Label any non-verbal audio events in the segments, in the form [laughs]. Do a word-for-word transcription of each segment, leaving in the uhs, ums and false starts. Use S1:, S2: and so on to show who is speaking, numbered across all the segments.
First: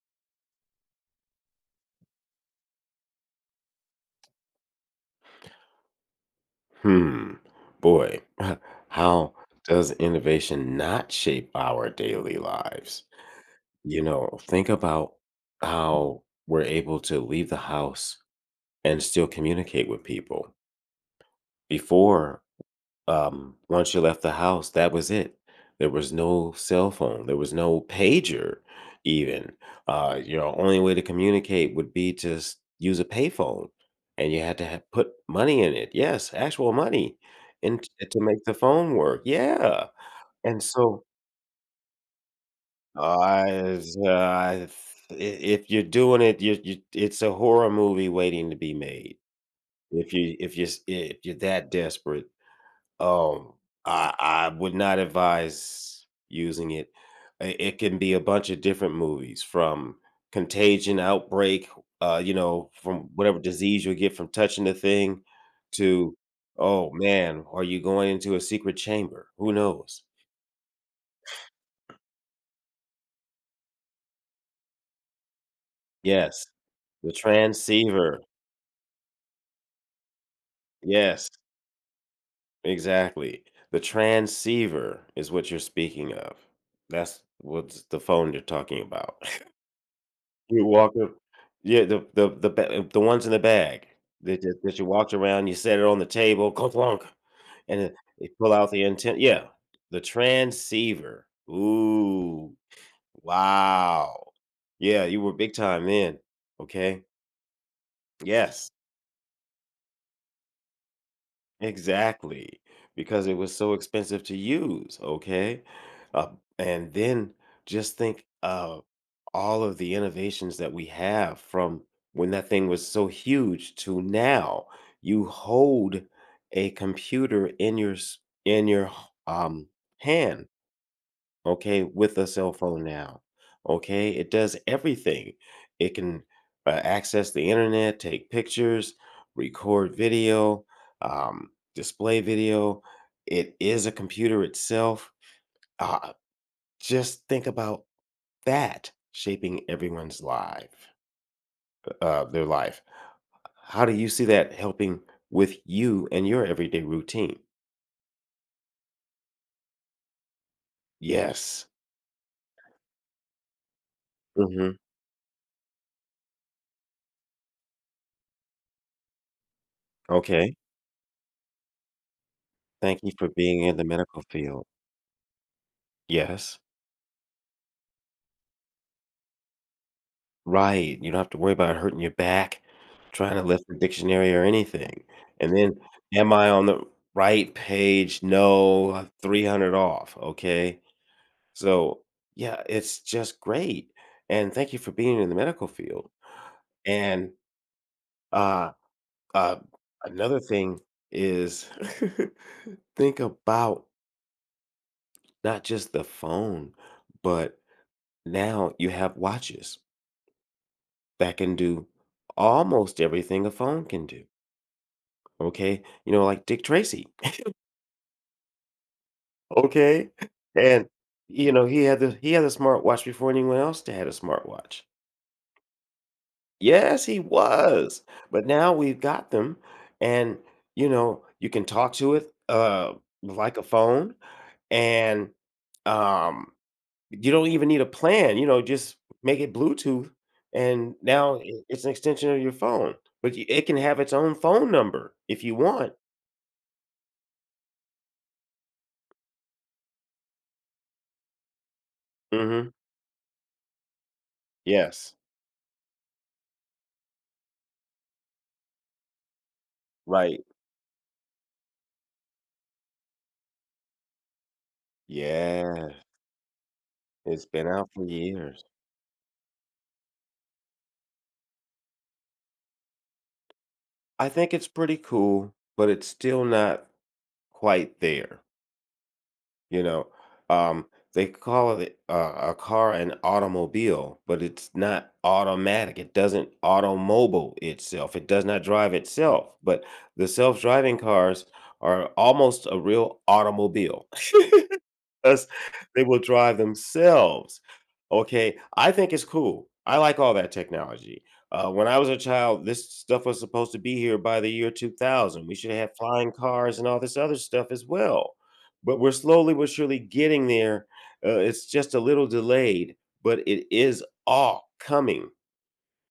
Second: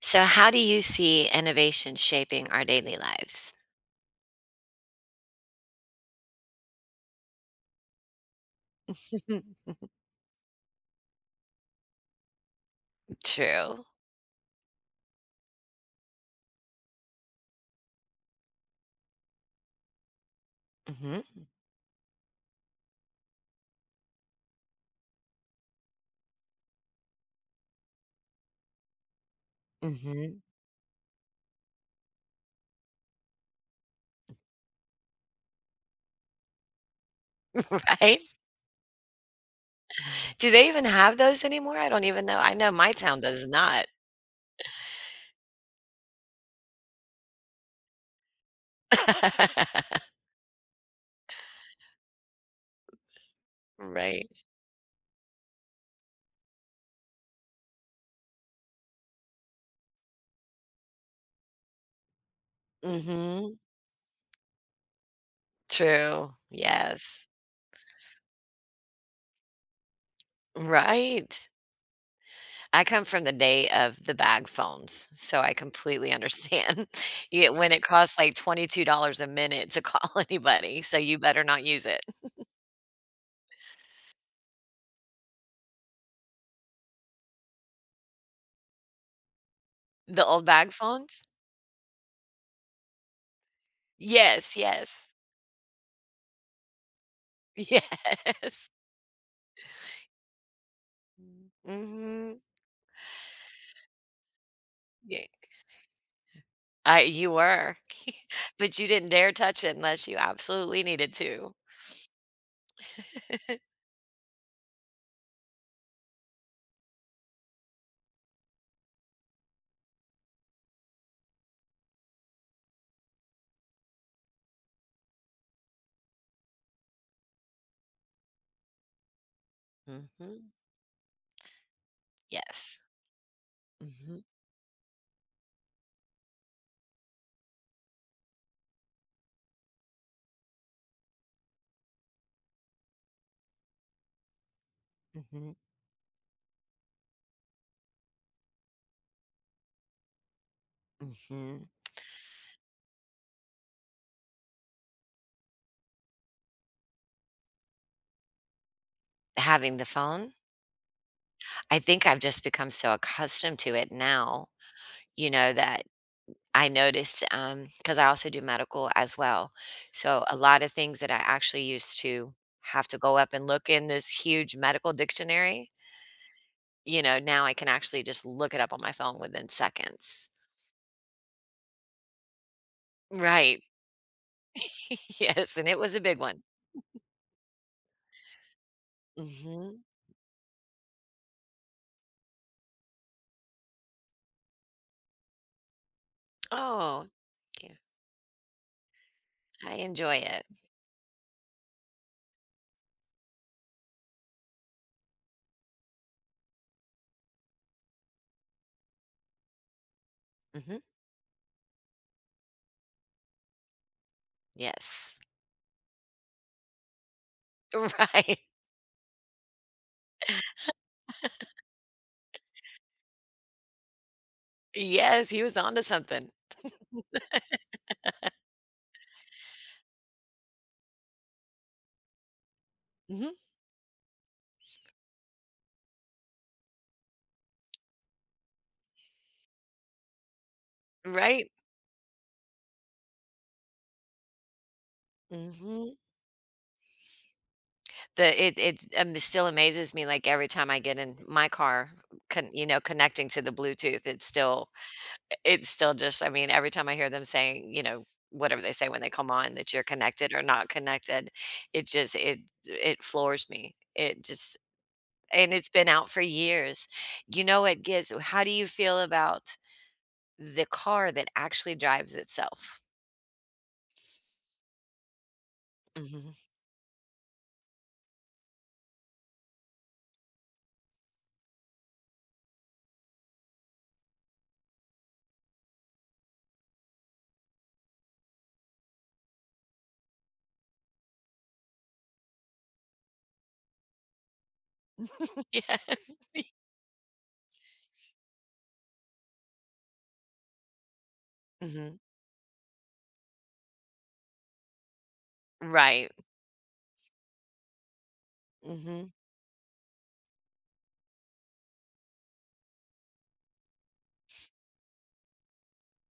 S1: So, how do you see innovation shaping our daily lives?
S2: Hmm. Boy, [laughs] how
S1: [laughs]
S2: does innovation not shape our daily lives?
S1: True.
S2: You know, think about how we're able to leave the house and still communicate with people.
S1: Hmm.
S2: Before, um, once you left the house, that was it. There was no cell phone. There was no pager, even. Uh,
S1: Hmm.
S2: your only way to communicate would be to s- use a payphone, and you had to ha put money in it. Yes, actual money, and t-
S1: [laughs] Right?
S2: to make the phone work. Yeah,
S1: Do
S2: and
S1: they even
S2: so
S1: have those anymore? I don't even know. I know my town does
S2: I,
S1: not.
S2: I if you're doing it, you, you, it's a horror movie waiting to be made.
S1: [laughs]
S2: If you if you if you're that desperate. Um, I
S1: Right.
S2: I would not advise using it. I- It can be a bunch of different movies from Contagion, Outbreak, uh, you know, from whatever
S1: Hmm.
S2: disease you'll get from touching the thing to,
S1: True.
S2: oh
S1: Yes.
S2: man, are you going into a secret chamber? Who knows?
S1: Right. I come from the day of the bag phones, so I completely
S2: Yes.
S1: understand.
S2: The
S1: [laughs] Yeah, when it costs
S2: transceiver.
S1: like twenty-two dollars a minute to call [laughs] anybody, so you
S2: Yes,
S1: better not use it.
S2: exactly. The transceiver is what you're speaking of. That's what's the phone you're talking about.
S1: The old
S2: You
S1: bag
S2: walk up,
S1: phones?
S2: yeah, the the the ba uh, the ones in the bag that
S1: Yes,
S2: that that you
S1: yes.
S2: walked around, you set it on the table, clunk, clunk,
S1: [laughs]
S2: and then they pull
S1: Yes.
S2: out the anten, yeah, the transceiver.
S1: Mm. Mhm.
S2: Ooh, wow. Yeah, you
S1: Yeah.
S2: were big time then, okay?
S1: I you were, [laughs]
S2: Yes.
S1: but you didn't dare touch it unless you absolutely needed to.
S2: Exactly, because it was
S1: [laughs]
S2: so expensive to use, okay? Uh, and then just think of all of the innovations that we have from when that thing was so huge to now. You hold a computer in your s- in your h- um hand,
S1: Mhm.
S2: okay, with a cell
S1: Yes.
S2: phone now. Okay,
S1: Mhm,
S2: it does everything. It can uh, access the internet, take pictures, record video, um, display video. It is a computer itself.
S1: mhm,
S2: Uh, just think about that shaping everyone's life,
S1: mhm.
S2: uh, their life. How do you see that helping with you and your everyday routine?
S1: Having the phone?
S2: Yes.
S1: I think I've just become so accustomed to it now,
S2: Hmm.
S1: you know, that I noticed, um, because I also do medical as well, so a
S2: Okay.
S1: lot of things that I actually used to have to
S2: Thank you
S1: go
S2: for
S1: up and
S2: being
S1: look
S2: in the
S1: in this
S2: medical
S1: huge
S2: field.
S1: medical dictionary.
S2: Yes.
S1: You know, now I can actually just look it up on my phone within seconds.
S2: Right, you don't have to worry about hurting your back, trying to
S1: Right.
S2: lift
S1: [laughs]
S2: the dictionary or anything,
S1: Yes,
S2: and
S1: and it
S2: then,
S1: was a big
S2: "Am
S1: one.
S2: I on the right page? No, three hundred
S1: Mhm.
S2: off," okay? So, yeah, it's just great, and thank you for being in the medical field,
S1: Oh,
S2: and,
S1: thank you.
S2: uh, uh,
S1: I enjoy
S2: another
S1: it.
S2: thing is [laughs] think about not just the phone, but now you have watches
S1: Mhm.
S2: that can do almost everything a phone can do.
S1: Yes.
S2: Okay, you know, like Dick Tracy,
S1: [laughs] Right.
S2: [laughs] okay? And, you know, he had the he had a smartwatch before anyone else had a smartwatch.
S1: Yes, he was onto something.
S2: Yes, he was, but now we've got them, and, you know, you can talk to it, uh,
S1: Mhm.
S2: like a phone, and, um, you don't even need a plan, you know, just make it Bluetooth, and now I
S1: Right.
S2: it's an extension of your phone, but y it can have its own phone number if you
S1: Mhm.
S2: want.
S1: The it it, um, still amazes me, like, every time I get in my car, con you
S2: Mhm.
S1: know, connecting to the Bluetooth, it still
S2: Yes.
S1: It's still just, I mean, every time I hear them saying, you know, whatever they say when they come on that you're connected or
S2: Right.
S1: not connected, it just it it floors me. It just And it's
S2: Yeah.
S1: been out for years. You
S2: It's
S1: know,
S2: been
S1: it
S2: out for
S1: gets, how do
S2: years.
S1: you feel about the car that actually drives itself?
S2: I think it's pretty cool, but it's
S1: Mhm.
S2: still not quite there, you know? Um, they call it uh, a car an automobile, but it's not automatic. It doesn't automobile itself. It does not drive itself. But the self-driving cars are almost a real automobile. [laughs]
S1: [laughs]
S2: Because
S1: Yeah.
S2: they will drive themselves. Okay, I think it's cool. I like all that technology. Uh, when
S1: Mhm.
S2: I was a child, this stuff was supposed to be here by the year two thousand. We should have
S1: Right.
S2: flying cars and all this other stuff as well. But
S1: Mhm.
S2: we're slowly but surely getting there. Uh, it's just a little delayed, but it is all coming.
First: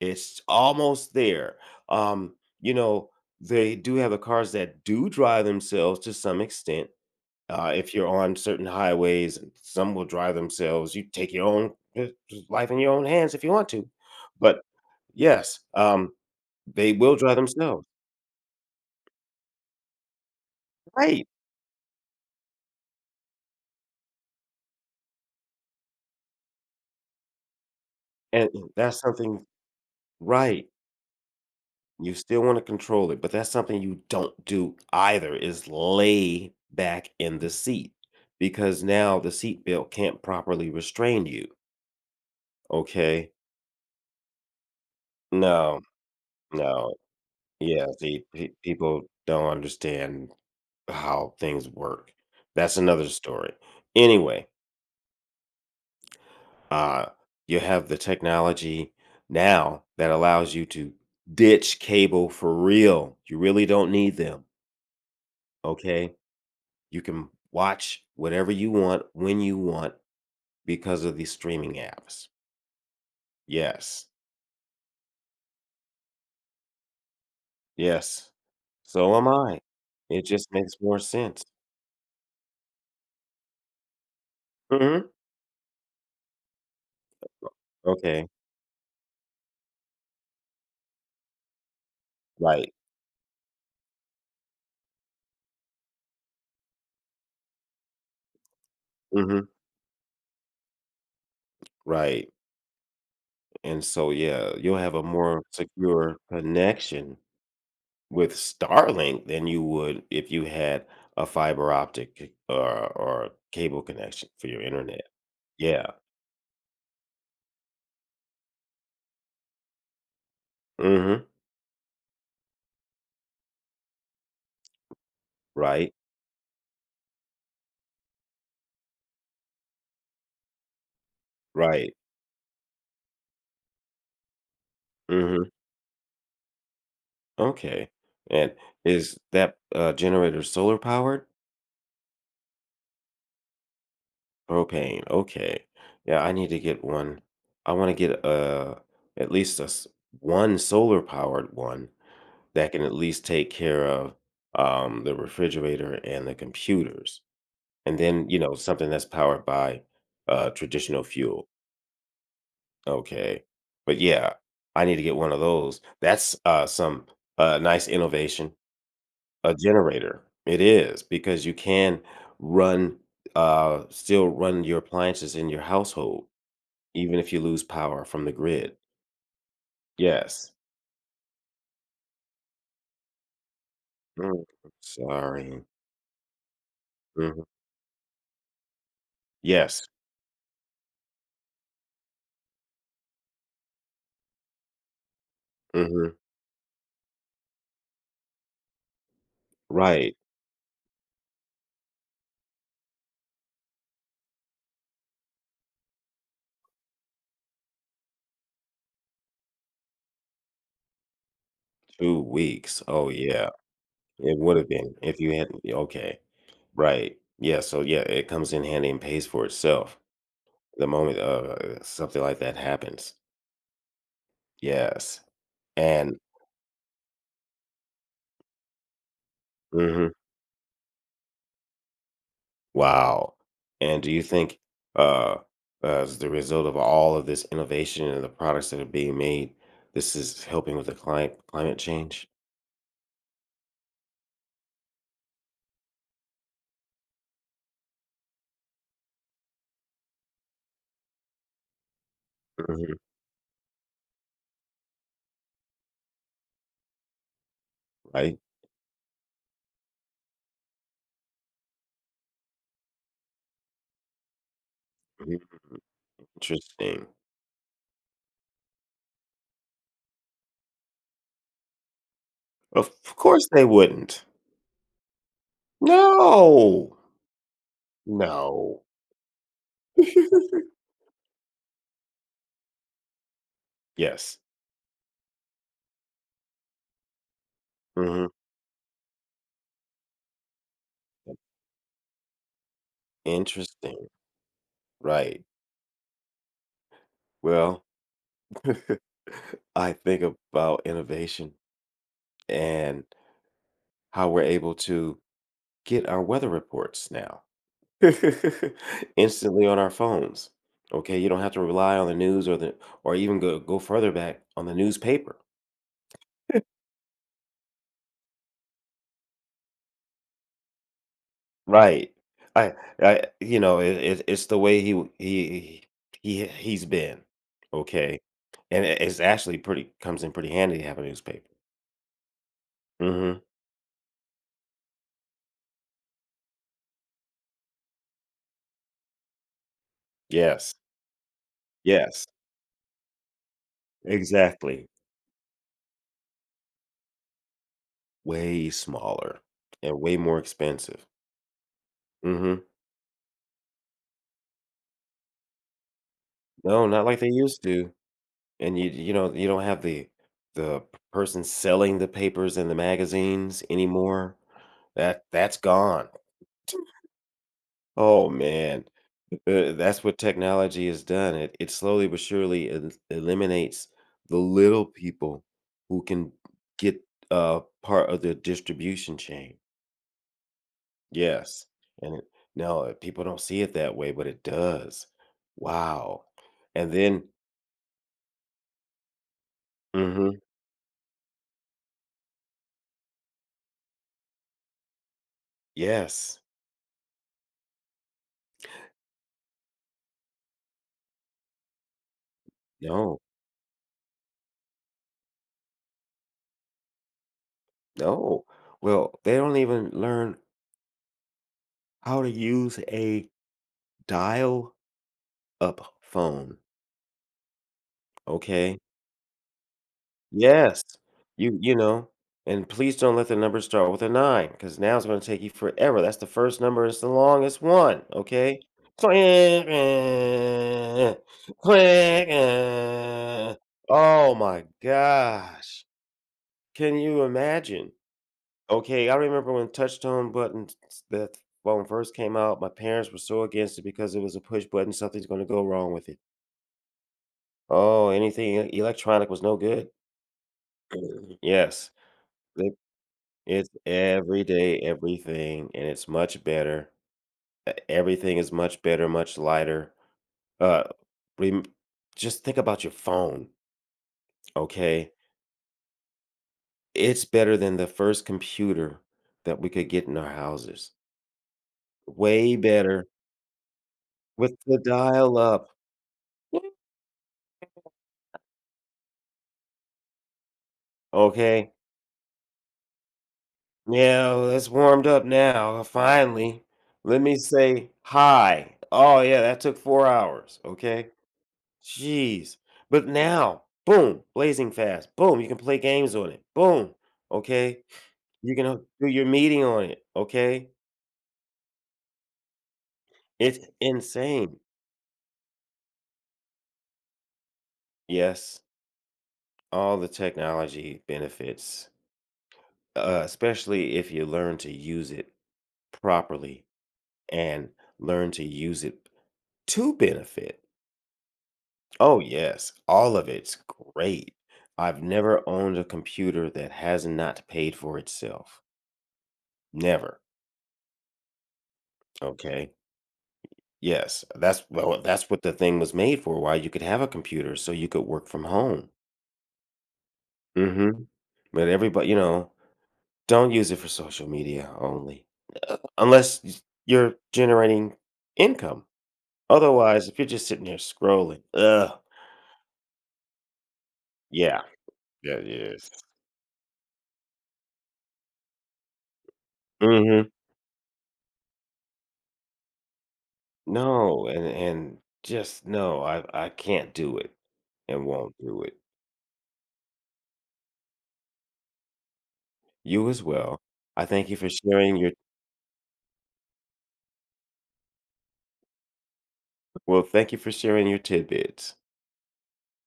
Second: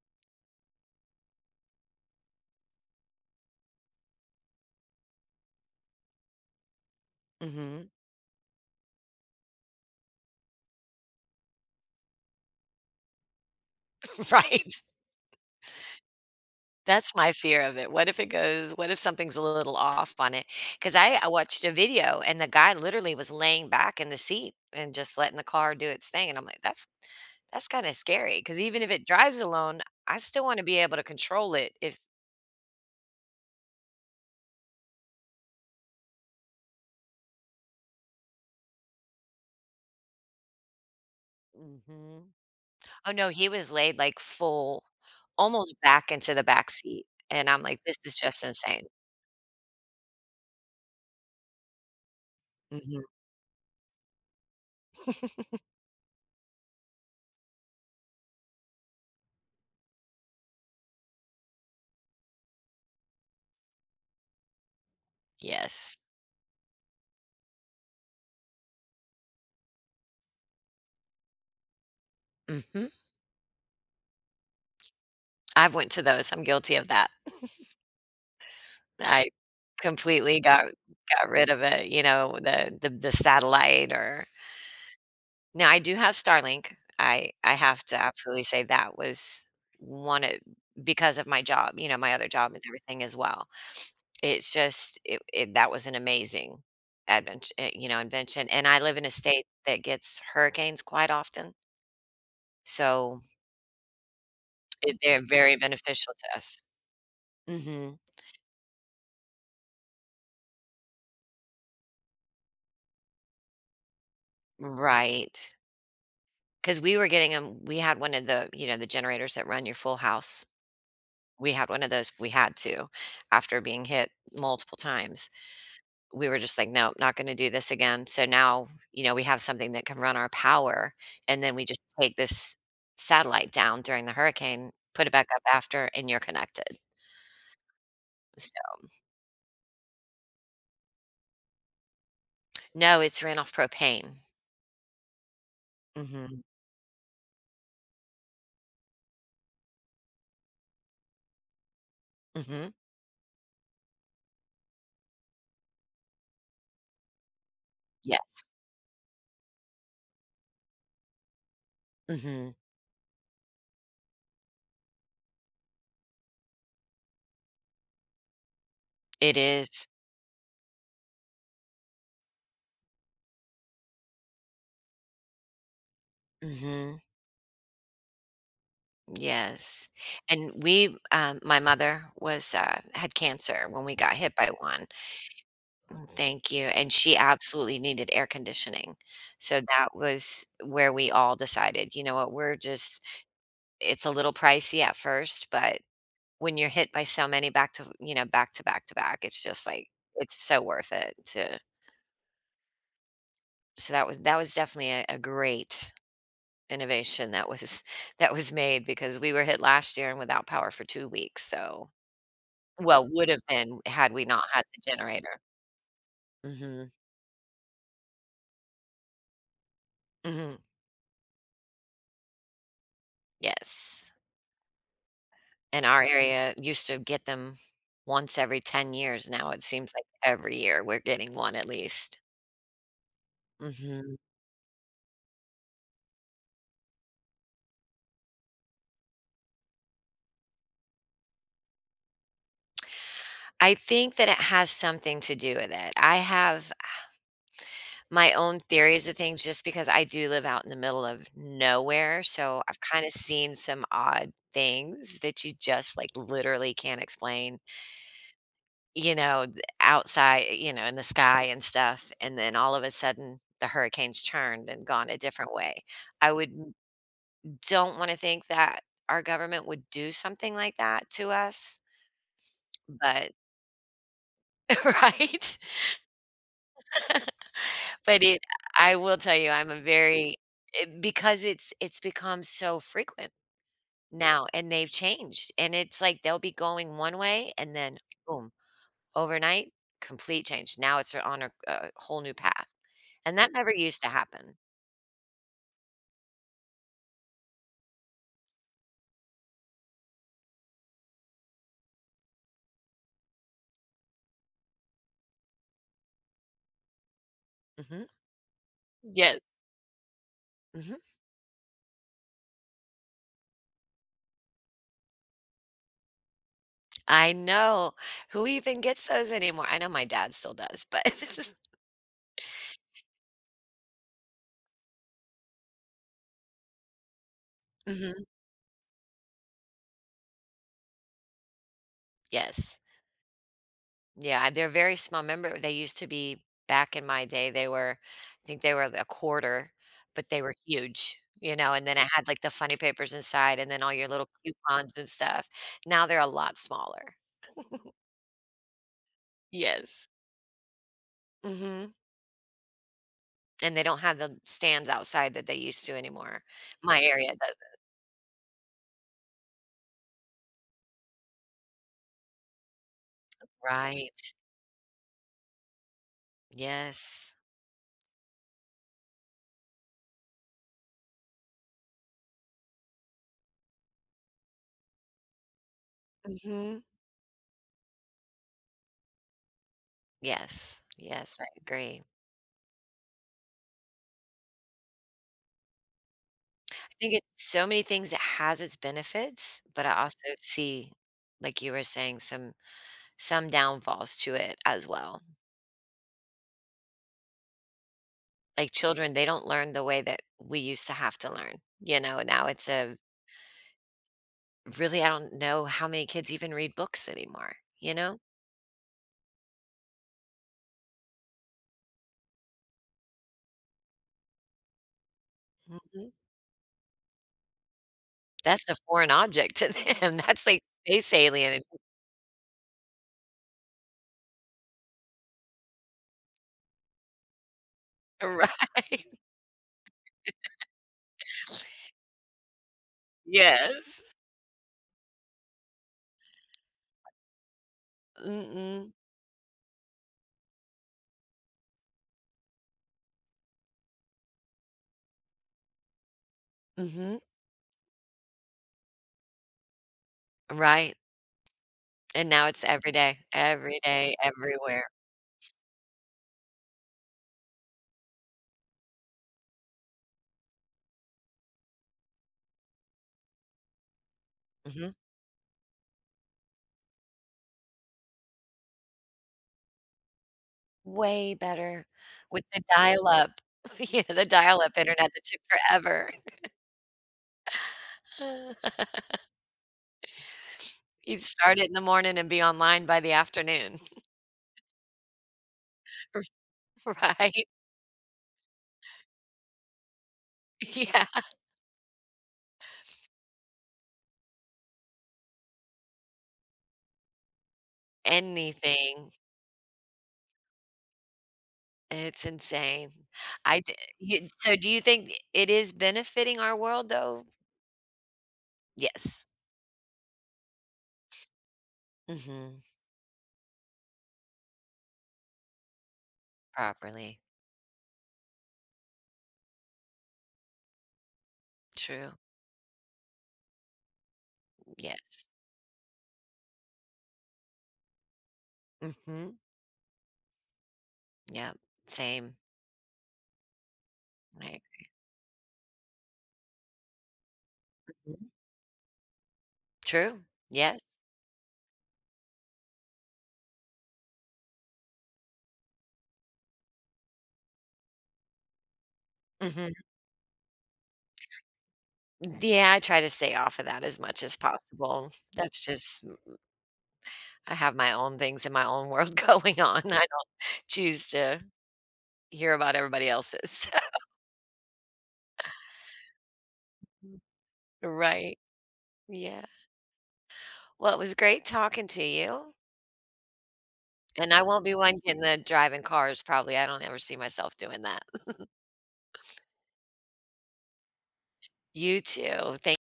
S2: It's almost there. Um, you know, they do have the cars that do drive themselves to some extent, uh,
S1: Mhm.
S2: if you're on certain highways, and some will drive themselves. You take your own eh, life in your own hands if you want to.
S1: [laughs]
S2: But
S1: Right.
S2: yes, um, they
S1: That's
S2: will
S1: my
S2: drive
S1: fear of
S2: themselves.
S1: it. What if it goes, what if something's a little off on it? 'Cause I
S2: Right.
S1: I watched a video, and the guy literally was laying back in the seat and just letting the car do its thing, and I'm like, "That's that's kinda scary," scary.
S2: And
S1: Because even if
S2: that's
S1: it drives
S2: something
S1: alone, I still wanna
S2: right.
S1: be able to control it if
S2: You still want to control it, but that's something you don't do either is lay back in the seat because now the seat belt can't properly restrain you.
S1: Mhm. Oh, no,
S2: Okay.
S1: he was laid, like, full almost
S2: No,
S1: back into the back
S2: no.
S1: seat, and I'm like,
S2: Yeah.
S1: "This is
S2: See,
S1: just
S2: pe-
S1: insane."
S2: people don't understand how things work. That's
S1: Mhm.
S2: another story. Anyway,
S1: [laughs]
S2: uh, you have the technology now that allows you to ditch cable for real. You really don't need them,
S1: Yes.
S2: okay? You can watch whatever you want when you want because of these streaming apps.
S1: Mhm.
S2: Yes.
S1: I've went to those. I'm guilty of that.
S2: Yes. So am
S1: I
S2: I. It
S1: completely
S2: just
S1: got
S2: makes more
S1: got
S2: sense.
S1: rid of it, you know, the the the satellite, or
S2: Mhm.
S1: now I do have Starlink. I I have to
S2: Okay.
S1: absolutely say that was one of, because of my job, you know, my other job and
S2: Right.
S1: everything as well. It's just it, it that was an amazing adventure, you know, invention. And I live in a state
S2: Mhm.
S1: that gets hurricanes quite often,
S2: Right.
S1: so
S2: And so, yeah, you'll have
S1: it,
S2: a
S1: they're
S2: more
S1: very beneficial
S2: secure
S1: to us.
S2: connection
S1: Hmm.
S2: with Starlink than you would if you had a fiber optic eh, or or cable connection for your internet.
S1: Right.
S2: Yeah.
S1: 'Cause we were getting them, we had one of the, you know, the generators that run your full house.
S2: Mhm.
S1: We had one of those, we had to, after being hit multiple times.
S2: Right.
S1: We were just like, "Nope, not gonna do this again." So now, you know, we have something that can run our power, and then we just
S2: Right.
S1: take this satellite down during the hurricane, put it back up
S2: Mhm.
S1: after, and you're connected.
S2: Okay. And
S1: So
S2: is that uh, generator solar powered?
S1: No, it's ran off propane.
S2: Propane. Okay. Yeah, I
S1: Mhm.
S2: need to get one. I want to get uh at least a s- one solar powered one
S1: Mhm.
S2: that can at least take care of um, the refrigerator and the computers. And then, you
S1: Yes.
S2: know, something that's powered by, uh, traditional fuel.
S1: Mhm.
S2: Okay. But yeah, I need to get one of those. That's, uh, some, uh, nice innovation.
S1: It
S2: A
S1: is.
S2: generator. It is because you can run, uh, still run your appliances in your household,
S1: Mhm.
S2: even if you lose power from the grid.
S1: Yes, and
S2: Yes.
S1: we um, my mother was, uh had cancer when we got hit
S2: Mm,
S1: by one.
S2: sorry.
S1: Mm. Thank you, and she
S2: Mhm.
S1: absolutely needed air conditioning. So
S2: Yes.
S1: that was where we all decided, you know what, we're just it's a little pricey at first, but
S2: Mhm.
S1: when you're hit by so many back to, you know, back to back to back, it's just like
S2: Right.
S1: it's so worth it to, so that was that was definitely a, a great innovation that was [laughs] that was made because we were hit last year and without power for two weeks, so
S2: two weeks.
S1: Well,
S2: Oh,
S1: would have
S2: yeah.
S1: been had we
S2: It
S1: not
S2: would
S1: had
S2: have
S1: the
S2: been if you
S1: generator.
S2: hadn't, okay.
S1: Mhm,
S2: Right. Yeah, so yeah, it comes in handy and pays for itself
S1: mhm,
S2: the moment, uh, something like that happens.
S1: yes,
S2: Yes,
S1: and our
S2: and
S1: area used to get them once every ten years, now it seems like
S2: mhm,
S1: every year we're getting one at least.
S2: wow, and do
S1: Mhm.
S2: you think, uh, as the result of all of this innovation and the products that are being made, this is helping with the climate climate change?
S1: I think that it has something to do with it. I have my own theories of things just because I do live out in the middle of nowhere, so I've
S2: Mhm,
S1: kinda seen some odd things that you just, like, literally can't explain.
S2: right?
S1: You know, th outside, eh, you know, in the sky and stuff, and then all of a sudden, the hurricane's turned and gone a
S2: Mhm,
S1: different way. I would n
S2: interesting.
S1: don't wanna think that our government would do something like that to us,
S2: Of
S1: but
S2: course they wouldn't.
S1: [laughs] right?
S2: No!
S1: But it,
S2: No.
S1: I will tell you, I'm a very,
S2: [laughs]
S1: because it's it's become so frequent
S2: Yes.
S1: now, and they've changed, and it's like they'll be going one way, and then
S2: Mhm.
S1: boom, overnight, complete change. Now it's on a a whole new path. And that never used to
S2: Interesting.
S1: happen.
S2: Right. Well, [laughs] I think about innovation and how we're able to get our weather reports now
S1: Mhm.
S2: [laughs]
S1: Yes.
S2: instantly on our phones.
S1: Mhm.
S2: Okay, you don't have to rely on the news or the or even go go further back on the newspaper. [laughs]
S1: I know. Who even gets those anymore? I know my dad still does, but [laughs]
S2: Right. I I you know it, it, it's the way he w- he he he's been. Okay,
S1: Mhm.
S2: and it- it's actually pretty comes in pretty handy to have a newspaper.
S1: Yes.
S2: Hmm.
S1: Yeah, they're very small. Remember, they used to be back in my day, they were, I think they were a quarter, but they were
S2: Yes.
S1: huge, you know, and then it
S2: Yes.
S1: had, like, the funny papers inside and then all your little
S2: Exactly.
S1: coupons and stuff. Now they're a lot smaller.
S2: Way smaller and
S1: Yes.
S2: way more expensive.
S1: Mhm,
S2: Mhm.
S1: and they don't have the stands outside that they used to anymore.
S2: No,
S1: My
S2: not like
S1: area
S2: they
S1: doesn't.
S2: used to, and you you know, you don't have the the person selling the papers and the magazines
S1: Right.
S2: anymore. That that's gone.
S1: Yes.
S2: Oh, man. Uh, that's what technology has done. It it slowly but surely el eliminates the little people who can
S1: Mhm.
S2: get, uh, part of the distribution chain.
S1: Yes, yes, I
S2: Yes,
S1: agree.
S2: and it no, uh, people don't see it that way, but it does. Wow,
S1: I
S2: and
S1: think
S2: then
S1: it's so many things that has its benefits, but I also
S2: mhm,
S1: see, like you were saying, some some downfalls to it as well.
S2: yes.
S1: Like children, they don't learn the way that we used to have to learn. You know, now it's a
S2: No,
S1: really, I don't know how many kids even read books anymore, you know?
S2: no. Well, they don't even learn how to use a dial-up
S1: Mhm.
S2: phone,
S1: That's a
S2: okay?
S1: foreign object to them. [laughs] That's like
S2: Yes.
S1: space
S2: You
S1: alien.
S2: you
S1: [laughs]
S2: know, and please don't let the number start with a nine because now it's gonna take you forever. That's the first number, it's the longest one, okay?
S1: Right.
S2: Click, [laughs] click. uh.
S1: Yes.
S2: Oh my gosh. Can you imagine?
S1: Mm-mm.
S2: Okay, I remember when touch tone buttons that phone first came out, my parents were so against it because it was a push button, something's gonna go wrong with it.
S1: Hmm.
S2: Oh, anything e-, electronic was no good.
S1: Right.
S2: [clears throat] Yes.
S1: And now it's every day,
S2: It's
S1: every day,
S2: everyday
S1: everywhere.
S2: everything, and it's much better. E everything is much better, much lighter. Uh, rem just think about your phone,
S1: Hmm.
S2: okay? It's better than the first computer that we could get in our houses.
S1: Way better with
S2: Way
S1: the
S2: better
S1: dial up. [laughs] Yeah, the
S2: with
S1: dial up
S2: the
S1: internet that
S2: dial
S1: took
S2: up,
S1: forever. [laughs] You'd start it in
S2: okay?
S1: the morning and be online by the afternoon.
S2: "Yeah, it's warmed up now, finally.
S1: [laughs]
S2: Let me
S1: right?
S2: say hi." "Oh, yeah, that took four hours."
S1: Yeah.
S2: Okay? Jeez. But now, boom, blazing fast. Boom, you can play games on it. Boom. Okay. You can ho- do
S1: Anything.
S2: your meeting on it. Okay.
S1: It's insane. I
S2: It's
S1: d you so
S2: insane.
S1: do you think it is benefiting our world, though?
S2: Yes,
S1: Yes.
S2: all the technology benefits,
S1: Mhm.
S2: uh, especially if you learn to use it properly
S1: Properly.
S2: and learn to use it to benefit.
S1: True.
S2: Oh, yes, all of it's great. I've
S1: Yes.
S2: never owned a computer that has not paid for itself.
S1: Mhm.
S2: Never.
S1: Yep. Same.
S2: Okay. Yes,
S1: I agree.
S2: that's well, that's what the thing was made for, why you could have a computer so you could
S1: Mhm.
S2: work from home.
S1: True. Yes.
S2: Mhm, but everybody you know, don't use it for social media only, uh, unless y you're generating income.
S1: Mhm.
S2: Otherwise, if you're just sitting there scrolling, ugh,
S1: Yeah, I try to stay off of that as much as
S2: yeah.
S1: possible.
S2: Yeah,
S1: That's just
S2: yes.
S1: I have my own things in my own world [laughs] going on. I don't
S2: Mhm.
S1: choose to hear about everybody else's. [laughs]
S2: No, and and just no, I I can't do it and won't
S1: Right.
S2: do it.
S1: Yeah. Well, it was great talking to you,
S2: You as well. I thank
S1: and
S2: you
S1: I
S2: for
S1: won't be
S2: sharing
S1: one
S2: your
S1: getting the driving cars probably, I don't ever see myself doing that.
S2: well, thank you for sharing your tidbits.
S1: You too. Thank